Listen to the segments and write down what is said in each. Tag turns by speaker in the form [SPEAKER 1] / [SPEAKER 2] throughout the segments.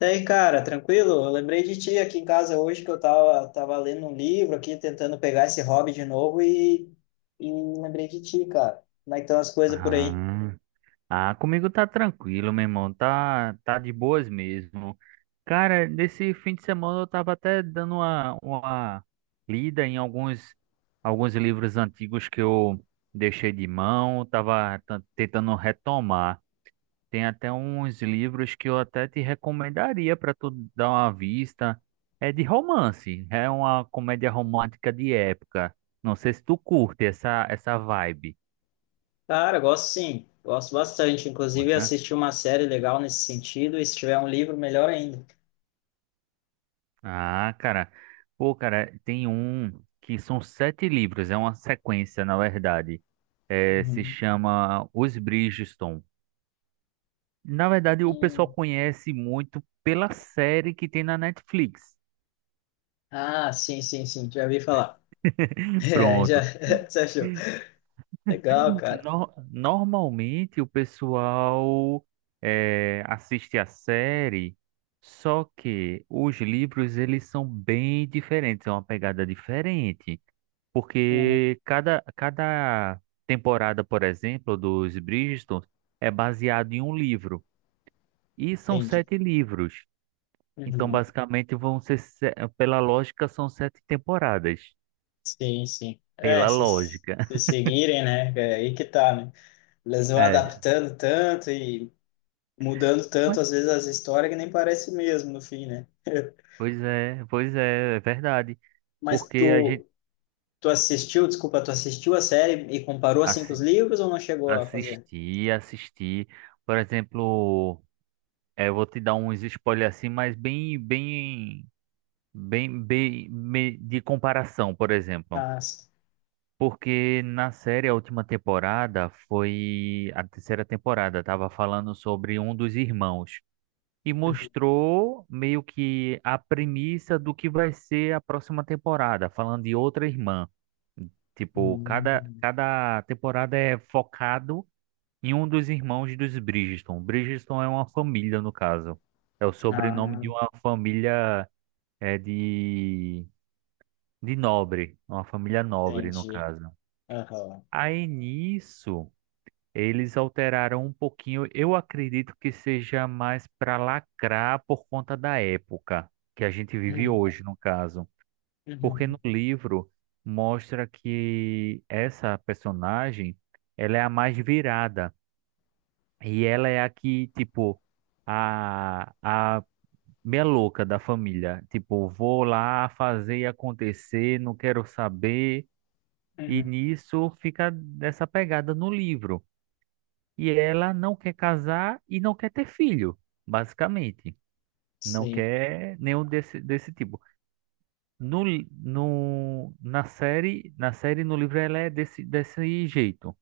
[SPEAKER 1] E aí, cara, tranquilo? Eu lembrei de ti aqui em casa hoje que eu tava lendo um livro aqui, tentando pegar esse hobby de novo e lembrei de ti, cara. Como é que estão as coisas por aí?
[SPEAKER 2] Ah, ah, comigo tá tranquilo, meu irmão. Tá de boas mesmo. Cara, nesse fim de semana eu tava até dando uma lida em alguns livros antigos que eu deixei de mão, tava tentando retomar. Tem até uns livros que eu até te recomendaria para tu dar uma vista. É de romance, é uma comédia romântica de época. Não sei se tu curte essa vibe.
[SPEAKER 1] Cara, gosto sim, gosto bastante. Inclusive, assisti uma série legal nesse sentido e se tiver um livro, melhor ainda.
[SPEAKER 2] Ah, cara. Pô, cara, tem um que são 7 livros, é uma sequência, na verdade. É, se
[SPEAKER 1] Uhum.
[SPEAKER 2] chama Os Bridgerton. Na verdade, o pessoal
[SPEAKER 1] Hum.
[SPEAKER 2] conhece muito pela série que tem na Netflix.
[SPEAKER 1] Ah, sim, sim, sim, já ouvi falar. É, já,
[SPEAKER 2] Pronto.
[SPEAKER 1] você achou. Legal, cara.
[SPEAKER 2] Normalmente o pessoal assiste a série, só que os livros eles são bem diferentes, é uma pegada diferente.
[SPEAKER 1] Hum,
[SPEAKER 2] Porque cada temporada, por exemplo, dos Bridgerton é baseado em um livro. E são
[SPEAKER 1] entendi.
[SPEAKER 2] 7 livros. Então,
[SPEAKER 1] Uhum.
[SPEAKER 2] basicamente, vão ser, pela lógica, são 7 temporadas.
[SPEAKER 1] Sim, sim. É,
[SPEAKER 2] Pela
[SPEAKER 1] se,
[SPEAKER 2] lógica.
[SPEAKER 1] se seguirem, né? É aí que tá, né? Eles vão
[SPEAKER 2] É.
[SPEAKER 1] adaptando tanto e mudando
[SPEAKER 2] Mas,
[SPEAKER 1] tanto, às vezes, as histórias que nem parece mesmo no fim, né?
[SPEAKER 2] pois é, é verdade.
[SPEAKER 1] Mas
[SPEAKER 2] Porque a gente
[SPEAKER 1] tu assistiu, desculpa, tu assistiu a série e comparou assim com os
[SPEAKER 2] assi-
[SPEAKER 1] livros ou não chegou a fazer?
[SPEAKER 2] assistir, assistir. Por exemplo, eu vou te dar uns spoilers assim, mas bem, bem, bem, bem, de comparação, por exemplo.
[SPEAKER 1] Ah,
[SPEAKER 2] Porque na série, a última temporada foi a terceira temporada, tava falando sobre um dos irmãos e mostrou meio que a premissa do que vai ser a próxima temporada, falando de outra irmã. Tipo, cada,
[SPEAKER 1] Uhum.
[SPEAKER 2] cada temporada é focado em um dos irmãos dos Bridgerton. Bridgerton é uma família, no caso. É o sobrenome de
[SPEAKER 1] Ah,
[SPEAKER 2] uma família é, de, de nobre, uma família nobre, no
[SPEAKER 1] entendi.
[SPEAKER 2] caso.
[SPEAKER 1] Aham.
[SPEAKER 2] Aí nisso. Eles alteraram um pouquinho, eu acredito que seja mais para lacrar por conta da época que a gente vive
[SPEAKER 1] Uhum.
[SPEAKER 2] hoje, no caso. Porque
[SPEAKER 1] Uhum.
[SPEAKER 2] no livro mostra que essa personagem, ela é a mais virada e ela é a que, tipo, a meia louca da família, tipo, vou lá fazer e acontecer, não quero saber, e
[SPEAKER 1] Uhum.
[SPEAKER 2] nisso fica dessa pegada no livro. E ela não quer casar e não quer ter filho, basicamente. Não
[SPEAKER 1] Sim.
[SPEAKER 2] quer nenhum desse tipo. No, na série, no livro, ela é desse jeito.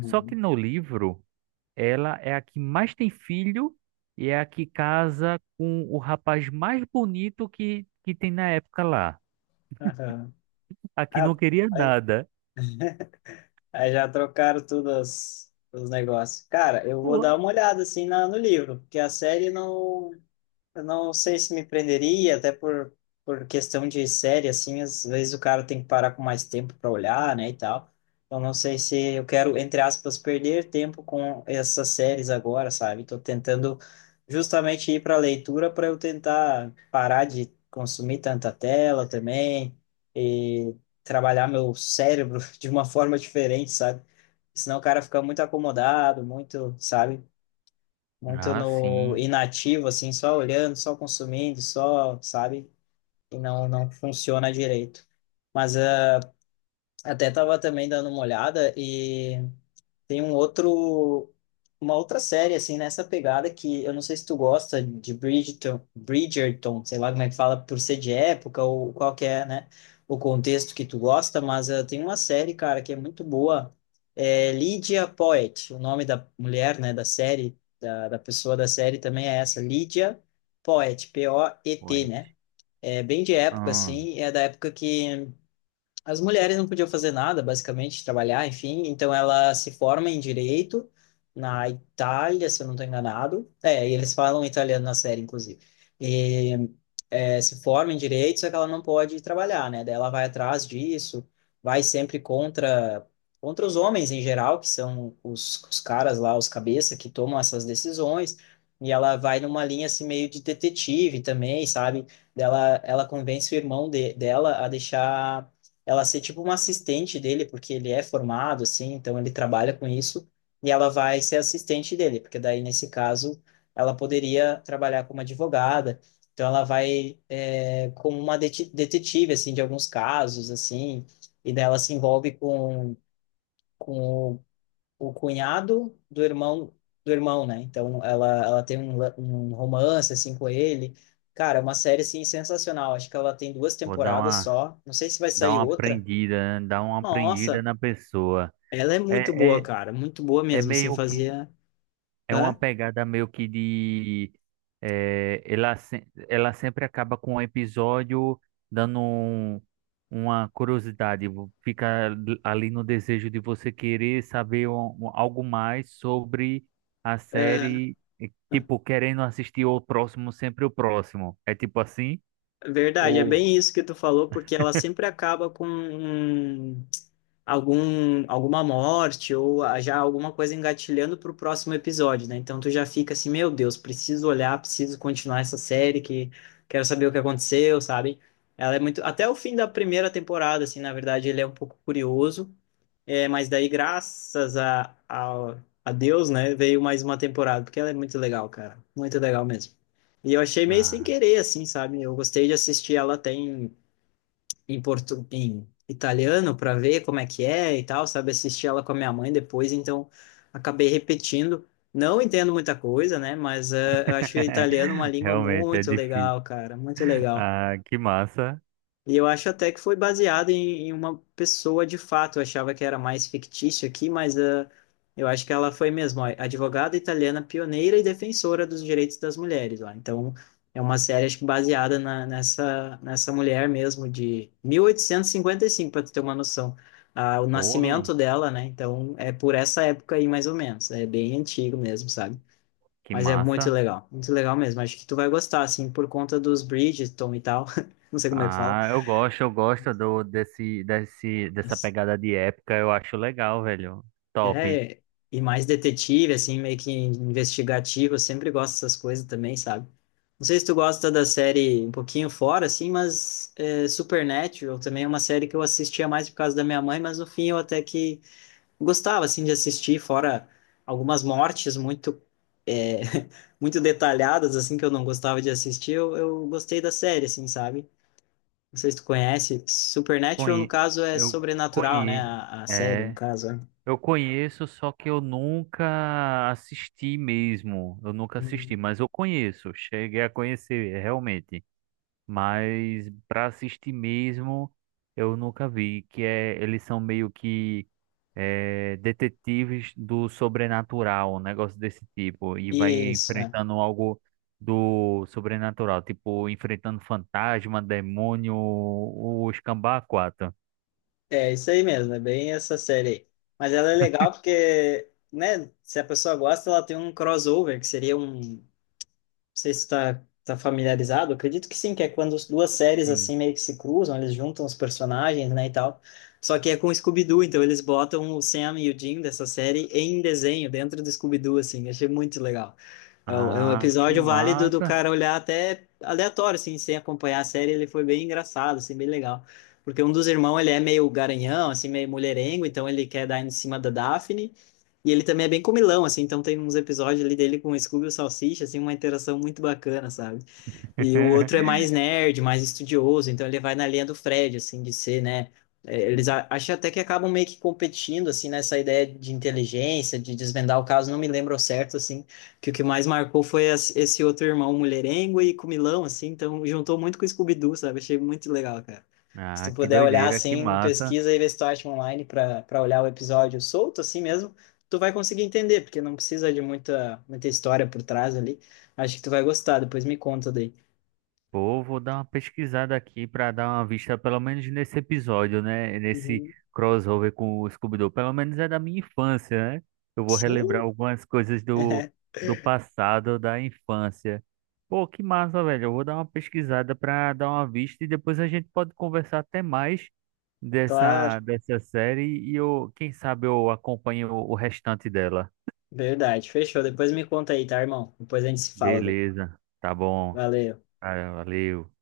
[SPEAKER 2] Só que no livro, ela é a que mais tem filho e é a que casa com o rapaz mais bonito que tem na época lá.
[SPEAKER 1] Aham.
[SPEAKER 2] A que não
[SPEAKER 1] Ah,
[SPEAKER 2] queria
[SPEAKER 1] aí,
[SPEAKER 2] nada.
[SPEAKER 1] aí já trocaram tudo os negócios. Cara, eu vou dar
[SPEAKER 2] Ué.
[SPEAKER 1] uma olhada assim no livro, porque a série não. Eu não sei se me prenderia, até por questão de série, assim, às vezes o cara tem que parar com mais tempo para olhar, né, e tal. Eu não sei se eu quero, entre aspas, perder tempo com essas séries agora, sabe? Tô tentando justamente ir para leitura para eu tentar parar de consumir tanta tela também e trabalhar meu cérebro de uma forma diferente, sabe? Senão o cara fica muito acomodado, muito, sabe? Muito
[SPEAKER 2] Ah,
[SPEAKER 1] no
[SPEAKER 2] sim.
[SPEAKER 1] inativo, assim, só olhando, só consumindo, só, sabe? E não, não funciona direito. Mas até tava também dando uma olhada e tem um outro, uma outra série, assim, nessa pegada que eu não sei se tu gosta de Bridgerton, Bridgerton, sei lá como é que fala, por ser de época ou qual que é, né, o contexto que tu gosta, mas tem uma série, cara, que é muito boa, é Lydia Poet, o nome da mulher, né, da série, da pessoa da série também é essa, Lydia Poet, Poet,
[SPEAKER 2] Ué.
[SPEAKER 1] né, é bem de época,
[SPEAKER 2] Ah,
[SPEAKER 1] assim, é da época que as mulheres não podiam fazer nada, basicamente, trabalhar, enfim. Então ela se forma em direito na Itália, se eu não estou enganado. É, e eles falam italiano na série, inclusive. E se forma em direito, só que ela não pode trabalhar, né? Daí ela vai atrás disso, vai sempre contra os homens em geral, que são os caras lá, os cabeça, que tomam essas decisões. E ela vai numa linha assim meio de detetive também, sabe? Ela convence o irmão dela a deixar ela ser tipo uma assistente dele, porque ele é formado, assim, então ele trabalha com isso, e ela vai ser assistente dele, porque daí, nesse caso, ela poderia trabalhar como advogada, então ela vai como uma detetive, assim, de alguns casos, assim, e daí ela se envolve com o cunhado do irmão, né? Então ela tem um romance, assim, com ele, cara, é uma série assim sensacional. Acho que ela tem duas
[SPEAKER 2] vou dar
[SPEAKER 1] temporadas
[SPEAKER 2] uma.
[SPEAKER 1] só. Não sei se vai
[SPEAKER 2] Dá
[SPEAKER 1] sair
[SPEAKER 2] uma
[SPEAKER 1] outra,
[SPEAKER 2] aprendida, né? Dá uma aprendida
[SPEAKER 1] nossa,
[SPEAKER 2] na pessoa.
[SPEAKER 1] ela é muito
[SPEAKER 2] É,
[SPEAKER 1] boa,
[SPEAKER 2] é,
[SPEAKER 1] cara, muito boa
[SPEAKER 2] é
[SPEAKER 1] mesmo, assim,
[SPEAKER 2] meio que.
[SPEAKER 1] fazia,
[SPEAKER 2] É uma
[SPEAKER 1] hã?
[SPEAKER 2] pegada meio que de. Ela, ela sempre acaba com um episódio dando uma curiosidade. Fica ali no desejo de você querer saber algo mais sobre a
[SPEAKER 1] É,
[SPEAKER 2] série. E, tipo, querendo assistir o próximo, sempre o próximo. É tipo assim?
[SPEAKER 1] é verdade, é
[SPEAKER 2] Ou.
[SPEAKER 1] bem isso que tu falou, porque ela sempre acaba com alguma morte ou já alguma coisa engatilhando pro próximo episódio, né? Então tu já fica assim, meu Deus, preciso olhar, preciso continuar essa série, que quero saber o que aconteceu, sabe? Ela é muito, até o fim da primeira temporada, assim, na verdade, ele é um pouco curioso. É, mas daí, graças a Deus, né, veio mais uma temporada, porque ela é muito legal, cara. Muito legal mesmo. E eu achei meio sem
[SPEAKER 2] Ah.
[SPEAKER 1] querer, assim, sabe? Eu gostei de assistir ela até em italiano, para ver como é que é e tal, sabe? Assisti ela com a minha mãe depois, então acabei repetindo. Não entendo muita coisa, né, mas eu achei o italiano uma língua
[SPEAKER 2] Realmente, é
[SPEAKER 1] muito
[SPEAKER 2] difícil.
[SPEAKER 1] legal, cara. Muito legal.
[SPEAKER 2] Ah, que massa.
[SPEAKER 1] E eu acho até que foi baseado em uma pessoa de fato. Eu achava que era mais fictício aqui, mas eu acho que ela foi mesmo, ó, advogada italiana pioneira e defensora dos direitos das mulheres lá. Então, é uma série acho que baseada nessa mulher mesmo, de 1855, para tu ter uma noção. Ah, o
[SPEAKER 2] Pô,
[SPEAKER 1] nascimento dela, né? Então, é por essa época aí, mais ou menos. É bem antigo mesmo, sabe?
[SPEAKER 2] que
[SPEAKER 1] Mas é
[SPEAKER 2] massa.
[SPEAKER 1] muito legal mesmo. Acho que tu vai gostar, assim, por conta dos Bridgerton e tal. Não sei como é que fala.
[SPEAKER 2] Ah, eu gosto do desse desse dessa pegada de época, eu acho legal, velho. Top.
[SPEAKER 1] É, e mais detetive, assim, meio que investigativo, eu sempre gosto dessas coisas também, sabe? Não sei se tu gosta da série um pouquinho fora, assim, mas é, Supernatural também é uma série que eu assistia mais por causa da minha mãe, mas no fim eu até que gostava, assim, de assistir, fora algumas mortes muito, é, muito detalhadas, assim, que eu não gostava de assistir, eu gostei da série, assim, sabe? Não sei se tu conhece. Supernatural, no
[SPEAKER 2] Conhe
[SPEAKER 1] caso, é
[SPEAKER 2] eu
[SPEAKER 1] sobrenatural, né?
[SPEAKER 2] conheço.
[SPEAKER 1] A série, no
[SPEAKER 2] É,
[SPEAKER 1] caso,
[SPEAKER 2] eu conheço, só que eu nunca assisti mesmo. Eu nunca
[SPEAKER 1] é.
[SPEAKER 2] assisti, mas eu conheço, cheguei a conhecer realmente. Mas para assistir mesmo eu nunca vi, que é eles são meio que detetives do sobrenatural, um negócio desse tipo, e vai
[SPEAKER 1] Isso, é.
[SPEAKER 2] enfrentando algo do sobrenatural, tipo enfrentando fantasma, demônio, o escambau a quatro.
[SPEAKER 1] É isso aí mesmo, é bem essa série aí. Mas ela é legal porque, né, se a pessoa gosta, ela tem um crossover, que seria um, sei se está tá familiarizado, acredito que sim, que é quando as duas séries
[SPEAKER 2] Sim.
[SPEAKER 1] assim meio que se cruzam, eles juntam os personagens, né, e tal. Só que é com o Scooby-Doo, então eles botam o Sam e o Jim dessa série em desenho, dentro do Scooby-Doo, assim, achei muito legal. É um
[SPEAKER 2] Ah, que
[SPEAKER 1] episódio válido do
[SPEAKER 2] massa!
[SPEAKER 1] cara olhar até aleatório, assim, sem acompanhar a série, ele foi bem engraçado, assim, bem legal. Porque um dos irmãos, ele é meio garanhão, assim, meio mulherengo, então ele quer dar em cima da Daphne, e ele também é bem comilão, assim, então tem uns episódios ali dele com o Scooby e o Salsicha, assim, uma interação muito bacana, sabe? E o outro é mais nerd, mais estudioso, então ele vai na linha do Fred, assim, de ser, né? É, acho até que acabam meio que competindo, assim, nessa ideia de inteligência, de desvendar o caso, não me lembro ao certo, assim, que o que mais marcou foi esse outro irmão mulherengo e comilão, assim, então juntou muito com o Scooby-Doo, sabe? Achei muito legal, cara. Se
[SPEAKER 2] Ah,
[SPEAKER 1] tu
[SPEAKER 2] que
[SPEAKER 1] puder olhar,
[SPEAKER 2] doideira, que
[SPEAKER 1] assim,
[SPEAKER 2] massa!
[SPEAKER 1] pesquisa e vê se tu acha online para olhar o episódio solto, assim mesmo, tu vai conseguir entender, porque não precisa de muita, muita história por trás ali. Acho que tu vai gostar, depois me conta daí.
[SPEAKER 2] Pô, vou dar uma pesquisada aqui para dar uma vista, pelo menos nesse episódio, né? Nesse
[SPEAKER 1] Uhum.
[SPEAKER 2] crossover com o Scooby-Doo. Pelo menos é da minha infância, né? Eu vou relembrar
[SPEAKER 1] Sim,
[SPEAKER 2] algumas coisas do, do passado, da infância. Pô, que massa, velho. Eu vou dar uma pesquisada para dar uma vista e depois a gente pode conversar até mais dessa,
[SPEAKER 1] claro.
[SPEAKER 2] dessa série e eu, quem sabe eu acompanho o restante dela.
[SPEAKER 1] Verdade. Fechou. Depois me conta aí, tá, irmão? Depois a gente se fala daí.
[SPEAKER 2] Beleza, tá bom.
[SPEAKER 1] Valeu.
[SPEAKER 2] Ah, valeu.